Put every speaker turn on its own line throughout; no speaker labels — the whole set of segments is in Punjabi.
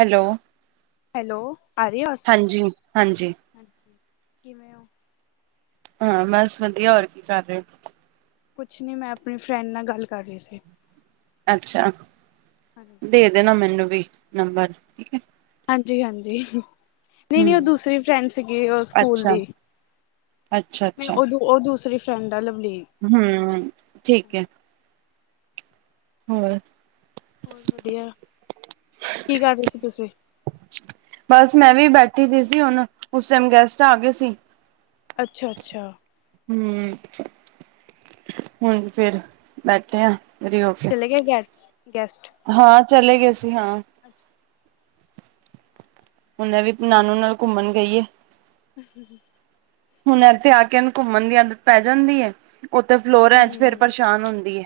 ਹੈਲੋ
ਹੈਲੋ ਆ ਰਹੀ ਅਵਾਜ਼
ਹਾਂਜੀ ਹਾਂਜੀ
ਹਾਂਜੀ, ਕਿਵੇਂ ਹੋ
ਹਾਂ ਬਸ ਵਧੀਆ ਹੋਰ ਕੀ ਕਰ ਰਹੇ?
ਕੁਛ ਨਹੀਂ। ਮੈਂ ਆਪਣੀ ਫਰੈਂਡ ਨਾਲ ਗੱਲ ਕਰ ਰਹੀ ਸੀ।
ਅੱਛਾ,
ਹਾਂਜੀ।
ਦੇ ਦੇਣਾ ਮੈਨੂੰ ਵੀ ਨੰਬਰ--ਠੀਕ ਹੈ।
ਹਾਂਜੀ ਹਾਂਜੀ ਨਹੀਂ ਨਹੀਂ ਉਹ
ਹਮ
ਦੂਸਰੀ ਫਰੈਂਡ ਸੀਗੀ ਉਹ ਸਕੂਲ
ਅੱਛਾ
ਦੀ
ਅੱਛਾ
ਮੈਂ ਉਦੋਂ ਉਹ ਦੂਸਰੀ ਫਰੈਂਡ ਆ ਲਵਲੀਨ
ਹੂੰ, ਠੀਕ ਐ।
ਹਾਂਜੀ।
ਹੋਰ
ਹੋਰ ਵਧੀਆ। ਕੀ ਕਰ ਰਹੇ ਸੀ ਤੁਸੀਂ?
ਬਸ ਮੈਂ ਵੀ ਬੈਠੀ ਦੀ ਸੀ ਹੁਣ। ਉਸ ਟਾਈਮ ਗੈਸਟ ਆ ਗਏ ਸੀ।
ਅੱਛਾ ਅੱਛਾ।
ਹੂੰ, ਹੁਣ ਫੇਰ ਬੈਠੇ ਆਂ।
ਚਲੇ ਗਏ ਗੈਕਸ ਗੈਸਟ?
ਹਾਂ, ਚਲੇ ਗਏ ਸੀ, ਹਾਂ। ਹੁਨੇ ਵੀ ਨਾਨੂ ਨਾਲ ਘੁੰਮਣ ਗਈ ਏ।
ਅਹ ਹ।
ਹੁਣ ਐਥੇ ਆ ਕੇ ਏਨੂੰ ਘੁੰਮਣ ਦੀ ਆਦਤ ਪੈ ਜਾਂਦੀ ਐ। ਉਥੇ ਫਲੋਰਾਂ ਚ ਫੇਰ
ਹੂੰ,
ਪਰੇਸ਼ਾਨ ਹੁੰਦੀ ਐ।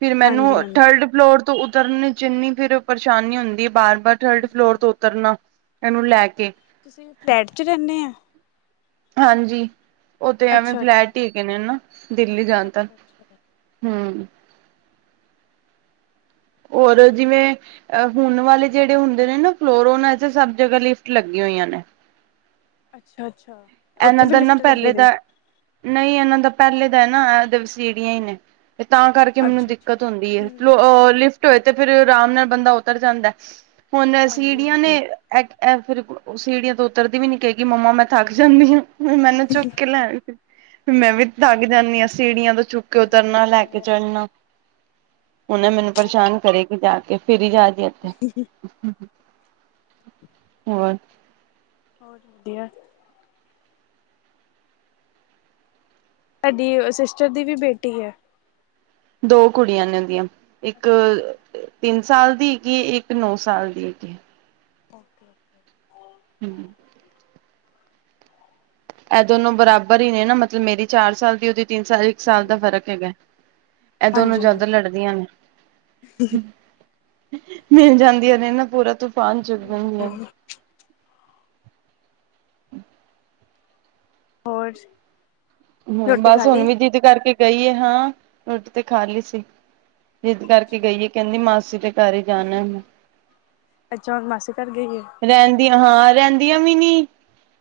ਫਿਰ ਮੈਨੂੰ
ਹਾਂਜੀ-ਹਾਂਜੀ,
ਥਰਡ ਫਲੋਰ ਤੋਂ ਉਤਰਨ ਚ ਇਨੀ ਫਿਰ ਪਰੇਸ਼ਾਨੀ ਹੁੰਦੀ ਐ, ਬਾਰ ਬਾਰ ਥਰਡ ਫਲੋਰ ਤੋਂ ਉਤਰਨਾ, ਏਹਨੂੰ ਲੈ ਕੇ।
ਤੁਸੀਂ ਵੀ ਫਲੈਟ ਚ ਰਹਿਨੇ ਆ?
ਹਾਂਜੀ, ਉਹ ਤੇ ਐਵੇਂ
ਅੱਛਾ-ਅੱਛਾ।
ਫਲੈਟ ਈ ਹੈਗੇ ਨੇ ਨਾ, ਦਿੱਲੀ ਜਾਣ ਤਰ।
ਅੱਛਾ-ਅੱਛਾ।
ਹੂੰ। ਔਰ ਜਿਵੇਂ ਅਹ ਹੁਣ ਵਾਲੇ ਜਿਹੜੇ ਹੁੰਦੇ ਨੇ ਨਾ ਫਲੋਰ, ਓਨਾ ਚ ਸਭ ਜਗ੍ਹਾ ਲਿਫਟ ਲੱਗੀ ਹੋਈਆਂ ਨੇ।
ਅੱਛਾ ਅੱਛਾ।
ਇਹਨਾਂ ਦਾ ਨਾ ਪਹਿਲੇ ਦਾ, ਨਹੀਂ ਇਹਨਾਂ ਦਾ ਪਹਿਲੇ ਦਾ ਐ ਨਾ, ਇਹ ਵਸੀੜੀਆਂ ਈ ਨੇ। ਤੇ ਤਾਂ ਕਰਕੇ ਮੈਨੂੰ ਦਿੱਕਤ
ਅੱਛਾ-ਅੱਛਾ,
ਹੁੰਦੀ ਐ। ਫਲੋ
ਹੂੰ,
ਓ ਲਿਫ ਟ ਹੋਏ ਤੇ ਫੇਰ ਰਾਮ ਨਾਲ ਬੰਦਾ ਉਤਰ ਜਾਂਦੈ, ਹੁਣ ਸੀੜੀਆਂ ਨੇ
ਹਾਂਜੀ-ਹਾਂਜੀ।
ਐਨ ਐ ਫਿਰ ਓ ਓ ਸੀੜੀਆਂ ਤੋਂ ਉਤਰਦੀ ਵੀ ਨੀ, ਕਹੇਗੀ ਮੰਮਾ ਮੈਂ ਥੱਕ ਜਾਨੀ ਆਂ। ਮ ਮੈਨੂੰ ਚੁੱਕ ਕੇ ਲੈ। ਮੈਂ ਵੀ ਤਕ ਜਾਨੀ ਆਂ, ਸੀੜੀਆਂ ਤੋਂ ਚੁੱਕ ਕੇ
ਹਾਂਜੀ
ਉਤਰਨਾ,
ਇਹ
ਲੈ
ਤਾਂ
ਕੇ
ਹੈ
ਚੜ੍ਹਨਾ। ਹੁਣ ਐ ਮੈਨੂੰ ਪਰੇਸ਼ਾਨ ਕਰੇਗੀ ਜਾ ਕੇ, ਫਿਰ ਹੀ ਜਾ ਜ ਇੱਥੇ। ਹੋਰ?
ਹੋਰ ਵਧੀਆ। ਤਾਡੀ ਸਿਸਟਰ ਦੀ ਵੀ ਬੇਟੀ ਐ?
ਦੋ ਕੁੜੀਆਂ ਨੇ ਉਹਦੀਆਂ, ਇੱਕ
ਅੱਛਾ ਅੱਛਾ
ਅਹ ਤਿੰਨ ਸਾਲ ਦੀ ਹੈਗੀ ਐ, ਇੱਕ ਨੌ ਸਾਲ ਦੀ ਹੈਗੀ ਐ।
ਓਕੇ।
ਹੂੰ। ਇਹ ਦੋਨੋ ਬਰਾਬਰ ਈ ਨੇ ਨਾ, ਮਤਲਬ ਮੇਰੀ ਚਾਰ ਸਾਲ ਦੀ, ਉਹਦੀ ਤਿੰਨ ਸਾਲ, ਇੱਕ ਸਾਲ
ਹੂੰ
ਦਾ ਫ਼ਰਕ ਹੈਗਾ। ਐ ਦੋਨੋ
ਹਾਂਜੀ
ਜਦ ਲੜਦੀਆਂ ਨੇ ਮਿਲ ਜਾਂਦੀਆਂ ਨੇ ਨਾ ਪੂਰਾ ਤੂਫਾਨ ਚੁਕ ਲੈਂਦੀਆਂ ਨੇ।
ਹਾਂਜੀ ਹੋਰ ਸ
ਹੂੰ, ਬਸ ਹੁਣ ਵੀ ਜਿਦ ਕਰਕੇ ਗਈ ਐ, ਹਾਂ ਰੋਟੀ ਤੇ ਖਾ ਲਈ ਸੀ। ਜਿਦ ਕਰਕੇ
ਅੱਛਾ
ਗਈ ਏ, ਕਹਿੰਦੀ ਮਾਸੀ ਦੇ ਘਰ ਈ ਜਾਣਾ ਹੁਣ।
ਅੱਛਾ ਹ, ਮਾਸੀ ਘਰ ਗਏ?
ਦੀ ਹਾਂ ਰਹਿੰਦੀਆਂ ਵੀ ਨੀ,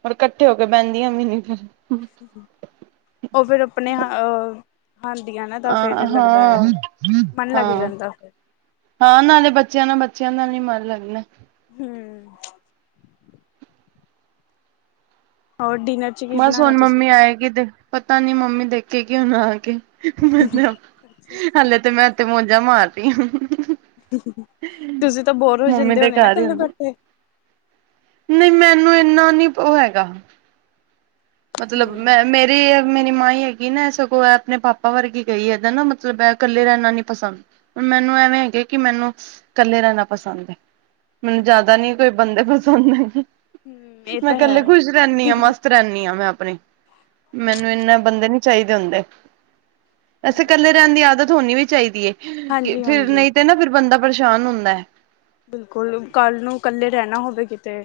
ਹੋਰ ਇਕੱਠੇ ਹੋ ਕੇ ਬਹਿੰਦੀਆਂ ਵੀ ਨੀ ਫਿਰ।
ਉਹ ਫਿਰ ਆਪਣੇ ਹਾ ਅਹ ਹਾਂਦੀਆਂ ਨਾ ਤਾਂ
ਅ
ਫਿਰ ਲੱਗਦਾ ਐ,
ਹਾਂ
ਮਨ ਲੱਗ
ਹਾਂ
ਜਾਂਦਾ ਫੇਰ।
ਹਾਂ ਨਾਲੇ ਬੱਚਿਆਂ ਨਾ ਬੱਚਿਆਂ ਨਾਲ ਈ ਮਨ ਲਗਨੈ।
ਹੂੰ। ਔਰ ਡਿਨਰ ਚ ਕੀ
ਬਸ
ਬਣਾਉਣਾ
ਹੁਣ
ਤੁਸੀਂ
ਮੰਮੀ ਆਏਗੀ ਤੇ, ਪਤਾ ਨੀ ਮੰਮੀ ਦੇਖੇਗੀ ਹੁਣ ਆ ਕੇ। ਮ
ਅੱਛਾ
[unintelligible]
ਅੱਛਾ
ਹਲੇੇ ਤੇ ਮੈਂ ਉਥੇ ਮੌੋਜਾਂ ਮਾਰਦੀ ਹਂ
ਤੁਸੀਂ ਤਾਂ ਬੋਰ ਹੋ
ਮੰਮੀ
ਜਾਂਦੇ
ਦੇ
ਹੋਣੇ ਨਾ
ਘਰ ਹੀ
ਕੱਲੇ
ਹੁੰਦੀ
ਬੈਠੇ?
ਨਹੀਂ, ਮੈਨੂੰ ਇੰਨਾ ਨੀ ਉਹ ਹੈਗਾ। ਮਤਲਬ
ਹਮ
ਮੈਂ, ਮੇ ਤੇ ਏ ਮੇਰੀ ਮਾਹੀ ਹੈਗੀ ਨਾ ਸਗੋਂ ਏ ਆਪਣੇ ਪਾਪਾ ਵਰਗੀ ਗਈ ਏ ਦ ਨਾ ਮਤਲਬ ਇਹ ਇਕੱਲੇ ਰਹਿਣਾ ਨਈ ਪਸੰਦ ਹਣ ਮੈਨੂੰ ਐਵੇਂ ਹੈਗਾ ਕਿ ਮੈਨੂੰ ਕੱਲੇ ਰਹਿਣਾ ਪਸੰਦ ਹੈ। ਮੈਨੂੰ
ਅੱਛਾ
ਜਿਆਦਾ ਨੀ
ਅੱਛਾ
ਕੋਈ ਬੰਦੇ ਪਸੰਦ ਹੈਗੇ।
ਹਮ ਇਹ
ਮੈਂ
ਤਾਂ ਹੈ
ਇਕੱਲੇ ਖੁਸ਼ ਰਹਿੰਦੀ ਹਾਂ ਮਸਤ ਰਹਦੀ ਹਾਂ ਮੈਂ ਆਪਣੇ। ਮੈਨੂੰ ਏਨੇ ਬੰਦੇ ਨੀ ਚਾਹੀਦੇ ਹੁੰਦੇ। ਵੈਸੇ
ਹੂੰ
ਇਕੱਲੇ ਰਹਿਣ ਦੀ ਆਦਤ ਹੋਣੀ ਵੀ ਚਾਹੀਦੀ ਹੈ
ਹਾਂਜੀ
ਫਿਰ
ਹਾਂਜੀ
ਨਹੀਂ ਤੇ ਨਾ ਫਿਰ ਬੰਦਾ ਪਰੇਸ਼ਾਨ ਹੁੰਦਾ ਹੈ।
ਬਿਲਕੁਲ ਕੱਲ੍ਹ ਨੂੰ ਕੱਲੇ ਰਹਿਣਾ ਹੋਵੇ ਕਿਤੇ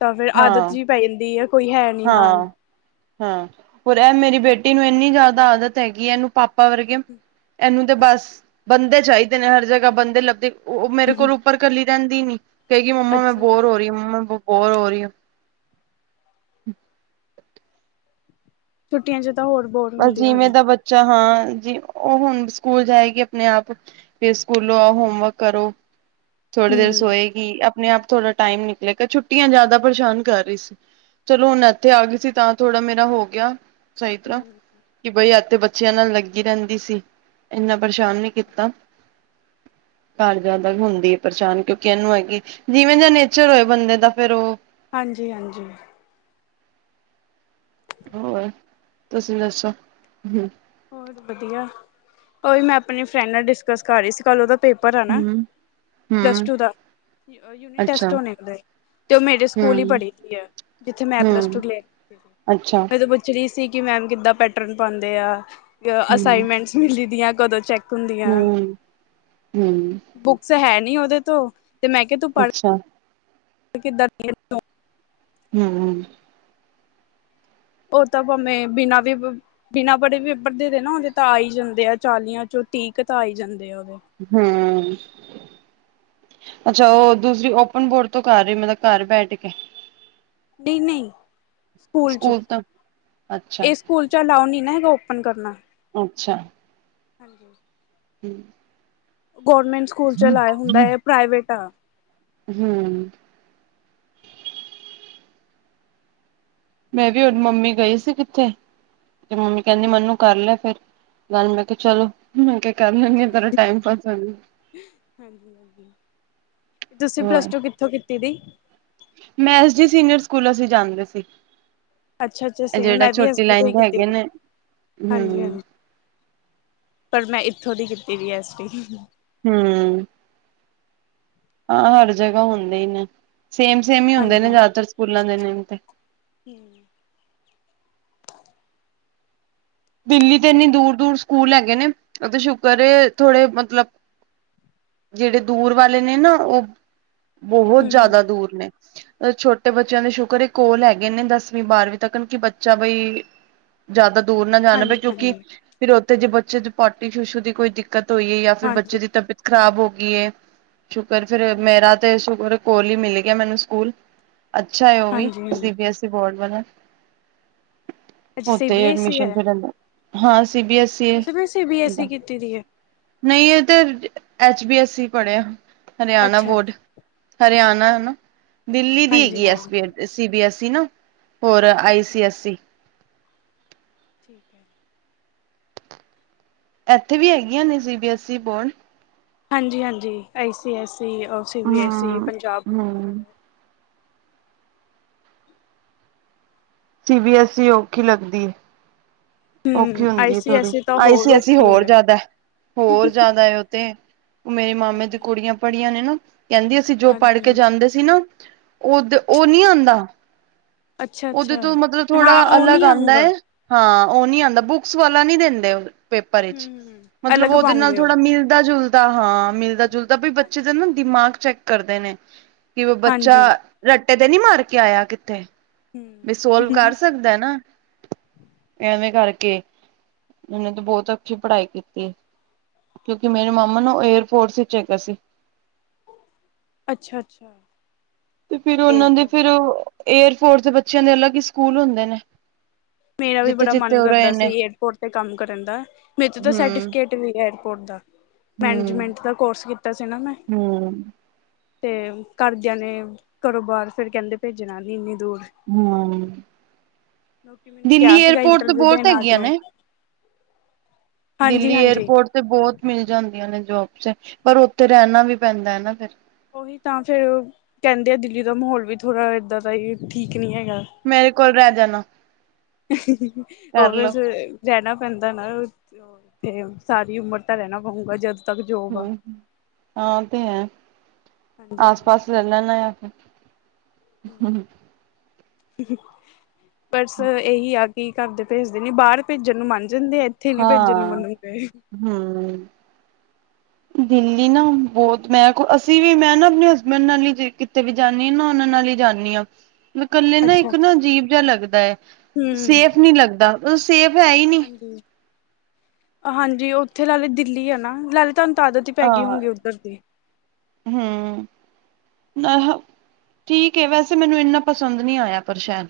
ਤਾਂ ਫੇਿਰ ਆਦਤ ਜਿ ਪੈ ਜਾਂਦੀ ਹੈ। ਕੋਈ ਹੈ ਨੀ ਨਾਲ
ਹਾਂ-ਹਾਂ, ਹੋਰ ਇਹ ਮੇਰੀ ਬੇਟੀ ਨੂੰ ਇੰਨੀ ਜ਼ਿਆਦਾ ਆਦਤ ਹੈਗੀਏ, ਇਹਨੂੰ ਪਾਪ ਪਾਪਾ ਵਰਗੇ, ਇਹਨੂੰ ਤੇ ਬਸ ਬੰਦੇ ਚਾਹੀਦੇ ਨੇ ਹਰ ਜਗ੍ਹਾ, ਬੰਦੇ ਲੱਭਦੀ, ਉਹ ਮੇਰੇ ਕੋਲੋਂ ਉੱਪਰ ਕੱਲੀ ਰਹਿੰਦੀ ਨੀ। ਕਹਿਈ ਮੰਮਾ, ਮੈਂ
ਅੱਛਾ
ਬੋਰ ਹੋ
ਅੱਛਾ
ਰਹੀ ਹੁਂ, ਮੰਮਾ ਮੈਂ ਬੋਰ ਹੋ ਰਹੀ ਹੁਂ।
ਛੁੱਟੀਆਂ ਚ ਤਾਂ ਹੋਰ ਬੋਰ
ਅ
ਹੁੰਦੀਆਂ
ਜਿਵੇਂ
ਨੇ
ਦਾ ਬੱਚ ਅਛਾ ਹਾਂ ਜੀ, ਉਹ ਹੁਣ ਸਕੂਲ ਜਾਏਗੀ ਆਪਣੇ ਆਪ ਫੇਰ ਸਕੂਲੋਂ ਆਓ ਹੋਮਵਰਕ ਕਰੋ। ਥੋੜ੍ਹੀ ਦੇਰ
ਹੂੰ
ਸੋਏਗੀ, ਆਪਣੇ-ਆਪ ਥੋੜ੍ਹਾ ਟਾਈਮ ਨਿਕਲੇਗਾ। ਛੁੱਟੀਆਂ ਜ਼ਿਆਦਾ ਪਰੇਸ਼ਾਨ ਕਰ ਰਹੀ ਸੀ। ਚਲੋ ਹੁਣ ਇੱਥੇ ਆ ਗਈ ਸੀ, ਤਾਂ ਥੋੜਾ ਮੇਰਾ ਹੋ ਗਿਆ ਸਹੀ ਤਰ੍ਹਾਂ ਕਿ ਬਈ ਇਥੇ ਬੱਚਿਆਂ ਨਾਲ ਲੱਗੀ ਰਹਿੰਦੀ ਸੀ। ਇੰਨਾ ਪਰੇਸ਼ਾਨ ਨੀ ਕੀਤਾ। ਘਰ ਜ਼ਿਆਦਾ ਹੁੰਦੀ ਅ। ਪਰੇਸ਼ਾਨ ਕਿਉਂਕਿ ਇਹਨੂੰ ਹੈਗੀ, ਜਿਵੇਂ ਜ ਨੇਚਰ ਹੋਏ ਬੰਦੇ ਦਾ ਫੇਿਰ ਉਹ
ਹਾਂਜੀ-ਹਾਂਜੀ।
ਹੋਰ ਤੁਸੀਂ ਦੱਸੋ? ਹੁਂ।
ਹੋਤ ਵਧੀਆ? ਉਹ ਵੀ ਮੈਂ ਆਪਣੀ ਫਰੈਂਡ ਨਾਲ ਡਿਸਕਸ ਕਰ ਰਹੀ ਸੀ ਕੱਲ ਉਹਦਾ ਪੇਪਰ ਹੈ ਨਾ,
ਹੂੰ ਹੂੰ
ਪਲੱਸ-ਟੂ ਦਾ ਯੂਨਿਟ
ਅੱਛਾ
ਟੈਸਟ ਹੋਣੇ। ਤੇ ਉਹ ਮੇਰੇ ਸਕੂਲ ਹੀ
ਹੂੰ
ਪੜ੍ਹੀ ਦੀ ਆ ਜਿੱਥੇ ਮੈਂ ਪਲੱਸ-ਟੂ
ਹੂੰ
ਕਅਰ
ਅੱਛਾ
ਰ ਸੀ ਕਿ ਮੈਮ ਕਿੱਦਾਂ ਪੈਟਰਨ ਪਾਉਂਦੇ ਆ।
ਹੂੰ
ਅਸਾਈਨਮੈਂਟਸ ਮਿਲੀ ਦੀਆਂ। ਕਦੋਂ ਚੈੱਕ ਹੁੰਦੀਆਂ।
ਹੂੰ ਹੂੰ
ਬੁੱਕਸ ਹੈ ਨੀ ਓਦੇ ਤੋ, ਤੇ ਮੈਂ
ਅੱਛਾ।
ਤੇ ਕਿਦਾਂ ਫੇਰ?
ਹੁਂ-ਹੁਂ।
ਉਹ ਤਾਂ ਭਾਵੇਂ, ਬਿਨਾਂ ਵੀ ਬੁਕ ਬਿਨਾਂ ਪੜੇ ਵੀ ਪੇਪਰਦੇ ਦੇ ਨਾ ਉਹਦੇ ਤਾਂ ਆਈ ਜਾਂਦੇ ਆ, ਚਾਲੀਆਂ ਚੋਂ ਤੀਹ ਕੁ ਤਾਂ ਆਈ ਜਾਂਦੇ ਆ ਉਹਦੇ।
ਹੁਂ। ਅੱਛਾ ਉਹ ਦੂਸਰੀ, ਓਪਨ ਬੋਰਡ ਤੋਂ ਕਰ ਰਹੇ, ਮਤਲਬ ਘਰ ਬੈਠ ਕੇ।
ਨਹੀਂ-ਨਹੀਂ, ਸਕੂਲ ਚ,
ਅੱਛਾ
ਇਹ ਸਕੂਲ ਚੱਲ ਆਓ ਨਹੀਂ ਨਾ ਰੋਪਨ ਕਰਨਾ।
ਅੱਛਾ।
ਹਾਂਜੀ।
ਹੁਂ
ਗੌਰਮੈਂਟ ਸਕੂਲ 'ਚ ਲਾਇਆ ਹੁੰਦਾ ਹੈ, ਏ ਪ੍ਰਾਈਵੇਟ ਆ।
ਹੁਂ। ਮੈਂ ਵੀ ਮੰਮੀ ਗਈ ਸੀ ਕਿੱਥੇ, ਤੇ ਮੰਮੀ ਕਹਿੰਦੀ ਮੈਨੂੰ ਕਰ ਲੈ ਫਿਰ। ਗੱਲ ਮੈਂ ਕਿਹਾ ਚਲੋ, ਮੈਂ ਕਿਹਾ ਕਰ ਲੈਂਦੀ ਆ, ਤੇਰਾ ਟਾਈਮ ਪਾਸ ਹੋਜੇ।
ਹਾਂਜੀ-ਹਾਂਜੀ। ਤੁਸੀਂ
ਹੋਰ
ਪਲੱਸ-ਟੂ ਕਿੱਥੋਂ ਕੀਤੀ ਦੀ?
ਮੈਂ ਐਸ ਡੀ ਸੀਨੀਅਰ ਸਕੂਲ, ਅਸੀਂ ਜਾਂਦੇ ਸੀ।
ਅੱਛਾ-ਅੱਛਾ
ਇਹ
ਸੇਮ,
ਜਿਹੜਾ
ਮੈਂ ਵੀ ਐਸ
ਛੋਟੀ
ਤੋਂ
ਲਾਈਨ
ਹੀ
ਦੇ
ਕੀਤੀ
ਹੈਗੇ
ਸੀ।
ਨੇ ਹੂੰ
ਹਾਂਜੀ-ਹਾਂਜੀ। ਪਰ ਮੈਂ ਇੱਥੋਂ ਦੀ ਕੀਤੀ ਵੀ ਐਸਟੀ
ਹਮ ਹਾਂ ਹਰ ਜਗ੍ਹਾ ਹੁੰਦੇ ਹੀ ਨੇ ਸੇਮ ਸੇਮ ਹੀ ਹੁੰਦੇ ਨੇ
ਹਾਂਜੀ
ਜ਼ਿਆਦਾਤਰ ਸਕੂਲਾਂ ਦੇ ਨੇਮ ਤੇ।
ਹਮ
ਦਿੱਲੀ ਤੇ ਇੰਨੀ ਦੂਰ ਦੂਰ ਸਕੂਲ ਹੈਗੇ ਨੇ ਉਹ ਤੇ ਸ਼ੁਕਰ ਥੋੜੇ ਮਤਲਬ ਜਿਹੜੇ ਦੂਰ ਵਾਲੇ ਨੇ ਨਾ ਉਹ ਬਹੋਤ
ਹੂੰ
ਜ਼ਿਆਦਾ ਦੂਰ ਨੇ ਛੋਟੇ ਬੱਚਿਆਂ ਸ਼ੁਕਰ ਇਹ ਕੋਲ ਹੈਗੇ ਨੇ ਦਸਵੀਂ ਬਾਰਵੀਂ ਤੱਕਨ ਕਿ ਬੱਚਾ ਬਈ ਜ਼ਆਦਾ ਦੂਰ ਨਾ ਜਾਨਾ ਪਏ
ਹਾਂਜੀ
ਕਿਉਂਕਿ
ਹਾਂਜੀ
ਫਿਰ ਉੱਥੇ ਜੇ ਬੱਚੇ ਦੀ ਪਾੳਟੀ ਸ਼ੁਸ਼ੂ ਦੀ ਕੋਈ ਦਿੱਕਤ ਹੋਈ ਹੈ ਯਾ ਫਿਰ ਬੱਚੇ
ਹਾਂਜੀ
ਦੀ ਤਬੀਅਤ ਖ਼ਰਾਬ ਹੋ ਗਈ ਏ ਸ਼ੁਕਰ ਫੇਰ ਮੇਰਾ ਤੇ ਸ਼ੂਕਰ ਕੋਲ ਈ ਮਿਲ ਗਿਆ ਮੈਨੂੰ ਸਕੂਲ ਅੱਛਾ ਏ ਉਹ ਵੀ
ਹਾਂਜੀ ਹਾਂਜੀ
C B S E board ਵੱਲਾ
ਅੱਛਾ ਸੀ
ਉੱਥੇ
ਬੀ ਐੱਸ ਈ
ਐਡਮਿਸ਼ਨ
ਹੈ
ਕਰਨ ਦਾ ਹਾਂ ਸੀ ਬੀ ਐਸ ਈ
ਤੁਸੀਂ ਵੀ ਸੀ ਬੀ ਐੱਸ ਈ ਕੀਤੀ ਦੀ ਏ
ਨਹੀਂ ਇਹ ਤੇ ਐਚ ਬੀ ਐੱਸ ਈ ਪੜ੍ਹਿਆ ਹਰਿਆਨਾ
ਅੱਛਾ
ਬੋਰਡ
ਅੱਛਾ
ਹਰਿਆਨਾ ਦਿੱਲੀ ਦੀ
ਹਾਂਜੀ
ਹੈਗੀ ਐਸ
ਹਾਂਜੀ
ਬੀ ਐਸਈ ਨਾ ਹੋਰ ਆਈ
ਅੱਛਾ
ਸੀ ਐਸ ਸੀ
[inaudible]
ਐਥੇ ਵੀ ਹੈਗੀਆਂ ਨੇ C B S E board
ਹਾਂਜੀ ਹਾਂਜੀ ਆਈ ਸੀ ਐੱਸ ਈ ਓ ਸੀ ਬੀ ਐੱਸ ਈ
ਹੂੰ
ਪੰਜਾਬ [unintelligible]
ਹੂੰ ਸੀ ਬੀ ਐੱਸ ਈ ਔਖੀ ਲੱਗਦੀ ਔਖੀ
ਹਮ ਆਈ
ਹੁੰਦੀ ਏ
ਸੀ
ਥੋੜੀ
ਐੱਸ ਈ ਤਾਂ
ਆਈ
ਹੋਰ
ਸੀ ਅਸੀਂ
ਔਖੀ
ਹੋਰ
ਹੈ
ਜਿਆਦਾ ਹੋਰ ਜਿਆਦਾ ਉਹ ਤੇ ਮੇਰੇ ਮਾਮੇ ਦੀ
ਹਾਂਜੀ
ਕੁੜੀਆਂ ਪੜ੍ਹੀਆਂ ਨੇ ਨਾ ਕਹਿੰਦੀ ਅਸੀਂ ਜੋ ਪੜ੍ਹ
ਹਾਂਜੀ
ਕੇ
ਹਾਂਜੀ
ਜਾਂਦੇ ਸੀ ਨਾ ਉਹਦ ਉਹ ਨੀ ਆਂਦਾ
ਅੱਛਾ ਅੱਛਾ
ਮਤਲਬ ਥੋੜਾ
ਹਾਂ ਉਹ
ਅਲੱਗ
ਨਹੀਂ
ਆਂਦਾ
ਆਊਂਗਾ
ਏ ਹਾਂ ਉਹ ਨੀ ਆਂਦਾ ਬੁਕਸ ਵਾਲਾ ਨਹੀਂ ਦਿੰਦੇ ਪੇਪਰ ਚ
ਹਮ
ਮਤਲਬ
ਅਲੱਗ
ਉਹਦੇ ਨਾਲ
ਪਾਉਂਗੇ ਉਹ
ਥੋੜਾ ਮਿਲਦਾ ਜੁਲ ਹਾਂ ਮਿਲਦਾ ਜੁਲਦਾ ਵੀ ਬਈ ਬੱਚੇ ਦਾ ਨਾ ਦਿਮਾਗ ਚੈੱਕ ਕਰਦੇ ਨੇ ਕਿ ਬੱਚਾ
ਹਾਂਜੀ
ਰੱਟੇ ਤੇ ਨੀ ਮਾਰ ਕੇ ਆਇਆ ਕਿੱਥੇ ਵੀ ਸੋਲਵ ਕਰ
ਹਮ
ਸਕਦਾ ਨਾ ਐਵੇਂ ਕਰਕੇ ਉਨੇ ਤ ਬਹੋਤ ਅੱਛੀ ਪੜ੍ਹਾਈ ਕੀਤੀ ਕਿਉਂਕਿ ਮੇਰੇ ਮਾਮਾ ਨੂੰ ਏਅਰਫੋਰਸ ਚ ਹੈਗੇ ਸੀ
ਅੱਛਾ ਅੱਛਾ
ਤੇ ਫਿਰ ਉਹਨਾਂ ਦੇ
ਏਅਰਪੋਰਟ
ਫਿਰ ਏਅਫੋਰਸ ਦੇ ਬੱਚਿਆਂ ਦੇ ਅਲਗ ਹੀ ਸਕੂਲ ਹੁੰਦੇ ਨੇ
ਮੇਰਾ ਵੀ
ਜਿੱਥੇ
ਬੜਾ
ਜਿੱਥੇ
ਮਨ
ਉਹ ਰਹੇ
ਕਰਦਾ ਸੀ
ਨੇ
ਏਅਰਪੋਰਟ ਤੇ ਕੰਮ ਕਰਨ ਦਾ ਵਿਚ ਤਾਂ
ਹੂੰ
ਸੈਟੀਫੀਕੇਟ ਪੋਰਟ ਦਾ
ਹੂੰ
ਮੈਨਜਮੈਂਟ ਦਾ ਕੋਰਸ ਕੀਤਾ ਸੀ ਨਾ ਮੈਂ
ਹੂੰ।
ਤੇ ਘਰਦਿਆਂ ਨੇ ਘਰੋ ਬਾਹਾਰ ਫੇਰ ਕਹਿੰਦੇ ਭੇਜਨਾ ਨੀ ਇੰਨੀ ਦੂਰ।
ਹਮ
ਲੋਕੀ ਮੈਨੂੰ
ਦਿੱਲੀ
ਕਿਹਾ ਸੀਗਾ
ਏਅਰਪੋਰਟ ਤੋਂ
ਇੰਟਰਵਿਊ
ਬਹੋਤ
ਦੇਣ ਆ
ਹੈਗੀਆਂ
ਜਾਓ
ਨੇ
ਹਾਂਜੀ
ਦਿੱਲੀ
ਹਾਂਜੀ
ਏਅਰਪੋਰਟ ਤੇ ਬਹੋਤ ਮਿਲ ਜਾਂਦੀਆਂ ਨੇ ਜੋਬਸ ਪਰ ਉੱਥੇ ਰੈਹਨਾ ਵੀ ਪੈਂਦਾ ਏ ਨਾ ਫਿਰ
ਉਹੀ ਤਾਂ ਫੇਰ ਕਹਿਦੇ ਆ ਦਿੱਲੀ ਦਾ ਮਾਹੌਲ ਵੀ ਥੋੜਾ ਏਦਾਂ ਦਾ ਹੀ ਠੀਕ ਨੀ ਹੈਗਾ
ਮੇਰੇ ਕੋਲ ਰਹਿ ਜਾਣਾ
[unintelligible]
ਕਰ ਲਓ
ਰਹਿਨਾ ਪੈਂਦਾ ਨਾ ਉੱਥੇ ਸਾਰੀ ਉਮਰ ਤਾਂ ਰਹਿਨਾ ਪਊਂਗਾ ਜਦ ਤੱਕ ਜੋਬ ਆ
ਹਮ ਹਾਂ ਤੇ ਹੈ
ਹਾਂਜੀ
ਆਸ ਪਾਸ ਲੈ
ਹਾਂਜੀ
ਲਨਾ ਫੇਰ।
[unintelligible] ਕੀ ਘਰਦੇ ਭੇਜਦੇ ਨੀ ਬਾਹਰ ਭੇਜਨ ਨੂੰ ਮੰਨ ਜਾਂਦੇ ਆ ਇੱਥੇ ਨੀ ਭੇਜਣ ਨੂੰ
ਹਾਂ
ਮੰਨਦੇ।
ਹਮ
[inaudible]
ਦਿੱਲੀ ਨਾ ਬਹੋਤ ਮੈਂ ਕੋ ਅਸੀਂ ਵੀ ਮੈਂ ਨਾ ਆਪਨੇ ਹਸਬੈਂਡ ਨਾਲ ਹੀ ਜੇ ਕਿਤੇ ਵੀ ਜਾਨੀ ਹ ਨਾ ਉਹਨਾਂ ਨਾਲ ਹੀ ਜਾਨੀ ਹਾਂ ਇਕੱਲੇ ਨਾ ਇੱਕ ਨਾ ਅਜੀਬ ਜਿਹਾ ਲੱਗਦੈ
ਹੂੰ।
ਸੇਫ ਨੀ ਲੱਗਦਾ ਉਹ ਸੇਫ ਹੈ ਈ
ਹਾਂਜੀ ਉੱਥੇ ਲਾ ਦਿੱਲੀ ਆ ਨਾਲੇ ਤੁਹਾਨੂੰ ਆਦਤ ਹੀ ਪੈ ਗਈ
ਹਾਂ
ਹੋਊਗੀ। [unintelligible]
ਹਮ ਆਹਾਂ ਠੀਕ ਹੈ, ਵੈਸੇ ਮੈਨੂੰ ਇੰਨਾ ਪਸੰਦ ਨਹੀਂ‌ ਆਇਆ ਪ੍ਰਸ਼ਾਦ।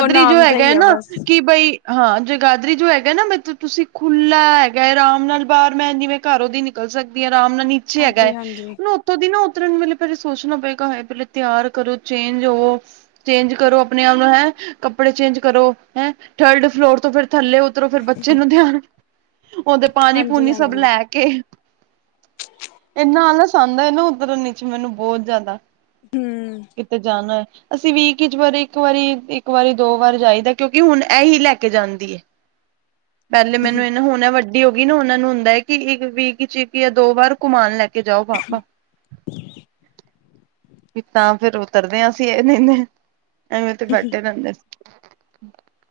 ਉਹ
ਜੋ
ਨਾਮ ਦਾ
ਹੈਗਾ
ਹੀ
ਹੈ
ਆ
ਨਾ
ਬਸ
ਕਿ ਬਈ। ਹਾਂ ਜਗਾਦਰੀ ਜੋ ਹੈਗਾ ਨਾ ਮਤਲਬ ਤੁਸੀਂ ਖੁੱਲ੍ਹਾਂ ਹੈਗਾ ਆਰਾਮ ਨਾਲ ਬਾਹਰ ਮੈਂ ਜਿਵੇਂ ਘਰ ਉਹਦੀ। ਨਿਕਲ ਸਕਦੀ ਹੈ। ਆਰਾਮ ਨਾਲ ਨੀਚੇ ਹੈਗਾ
ਹਾਂਜੀ
ਹੈ।
ਹਾਂਜੀ
ਉਹ ਉੱਥੋਂ ਦੀ ਨਾ। ਉਤਰਨ ਨੂੰ ਵੇਲੇ ਪਹਿਲਾਂ ਸੋਚਣਾ ਪਏਗਾ ਹੇ ਪੇਲੇ ਤਿਆਰ ਕਰੋ ਚੇਂਜ ਹੋਵੋ। ਚੇਂਜ ਕਰੋ ਆਪਣੇ ਆਪ ਨੂੰ ਹੈਂ ਕੱਪੜੇ ਚੇਂਜ ਕਰੋ ਹੈਂ ਥਰਡ ਫਲੋਰ ਤੋਂ ਫੇਰ ਥੱਲੇ। ਉਧਰੋ ਫਿਰ ਬੱਚੇ ਨੂੰ ਧਿਆਨ ਉਹਦੇ ਪਾਣੀ
ਹਾਂਜੀ
ਪੂਣੀ ਸਭ
ਹਾਂਜੀ
ਲੈ ਕੇ। ਕੇ ਇਨਾ ਆਲਸ ਆਉਂਦਾ ਨਾ ਉਤਰਨ ਨ ਚ ਮੈਨੂੰ ਬਹੁਤ ਜ਼ਿਆਦਾ।
ਹਮ
ਕਿਤੇ ਜਾਣਾ ਹੈ? ਅਸੀਂ ਵੀਕ ਵਿਚ ਵਾਰੀ ਇੱਕ ਵਾਰੀ ਇੱਕ ਵਾਰੀ ਦੋ ਵਾਰ ਜਾਈਦਾ ਕਿਉਂਕਿ ਹੁਣ ਇਹੀ ਲੈ ਕੇ ਜਾਂਦੀ ਹੈ।
[inaudible]
ਪਹਿਲੇ ਮੈਨੂੰ ਇਹ ਹੁਣ ਵੱਡੀ ਹੋ ਗਈ ਨਾ, ਉਹਨਾਂ ਨੂੰ ਹੁੰਦਾ ਹੈ ਕਿ ਇੱਕ ਵੀਕ ਚ ਇਕ ਜਾਂ ਦੋ ਵਾਰ ਘੁਮਾਉਣ ਲੈ। ਜਾਓ ਪਾਪਾ।
[inaudible]
ਵੀ ਤਾਂ ਫੇਰ ਉਤਰਦੇ ਹਾਂ ਅਸੀਂ ਇਹ ਨਹੀਂਦੇ ਐਵੇਂ ਬੈਠੇ ਰਹਿੰਦੇ।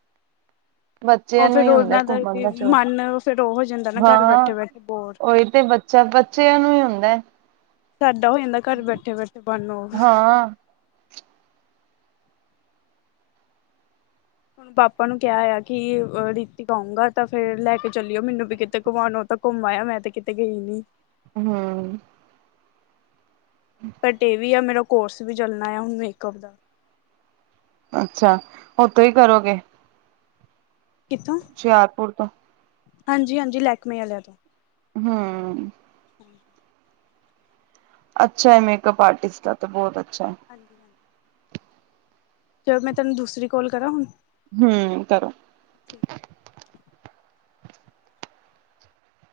[inaudible]
ਉਹ
ਬੱਚਿਆਂ ਨੂੰ
ਫਿਰ
ਹੀ ਹੁੰਦਾ
ਉਹਨਾਂ
ਘੁੰਮਣ ਦਾ ਸ਼ੌਕ
ਮਨ ਫਿਰ ਉਹ ਹੋ ਜਾਂਦਾ ਨਾ ਘਰ
ਹਾਂ
ਬੈਠੇ ਬੈਠੇ ਬੋਰ
ਉਹੀ ਤੇ। ਜਾਂ ਬੱਚਿਆਂ ਨੂੰ ਹੀ ਹੁੰਦਾ।
ਸਾਡਾ ਹੋ ਜਾਂਦਾ ਘਰ ਬੈਠੇ ਬੈਠੇ ਬਨ ਹੋ।
ਹਾਂ
ਹੁਣ ਪਾਪਾ ਨੂੰ ਕਿਹਾ ਆਇਆ ਕਿ ਰੀਤੀਕ ਆਊਂਗਾ ਤਾਂ ਫੇਰ ਲੈ ਕੇ ਚੱਲਿਓ ਮੈਨੂੰ ਵੀ ਕਿਤੇ ਕਮਉਣੋ ਤਾਂ ਉਹ। ਘੁੰਮ ਆਇਆ ਮੈਂ ਤੇ ਕਿਤੇ ਗਈ ਨੀ।
ਹਮ
ਬਟ ਇਹ ਵੀ ਆ ਮੇਰਾ ਕੋਰਸ ਵੀ ਚੱਲਣਾ ਆ ਹੁਣ ਮੇਕਅਪ ਦਾ।
ਅੱਛਾ ਹੁਣ ਤੋਂ ਹੀ ਕਰੋਗੇ?
ਕਿੱਥੋਂ
ਹੁਸ਼ਿਆਰਪੁਰ ਤੋਂ
ਹਾਂਜੀ ਹਾਂਜੀ ਲੈਕਮੇ ਆਲਿਆਂ ਤੋਂ।
ਹਮ
ਹਾਂ
ਅੱਛਾ ਹੈ ਮੇਕਅਪ ਆਰਟਿਸਟ ਦਾ ਤੇ ਬਹੁਤ ਅੱਛਾ ਹੈ।
ਹਾਂਜੀ ਹਾਂਜੀ। ਚਲੋ ਮੈਂ ਤੁਹਾਨੂੰ ਦੂਸਰੀ ਕਲ ਕਰਾਂ ਹੁਣ।
ਹੂੰ ਤਰ
ਠੀਕ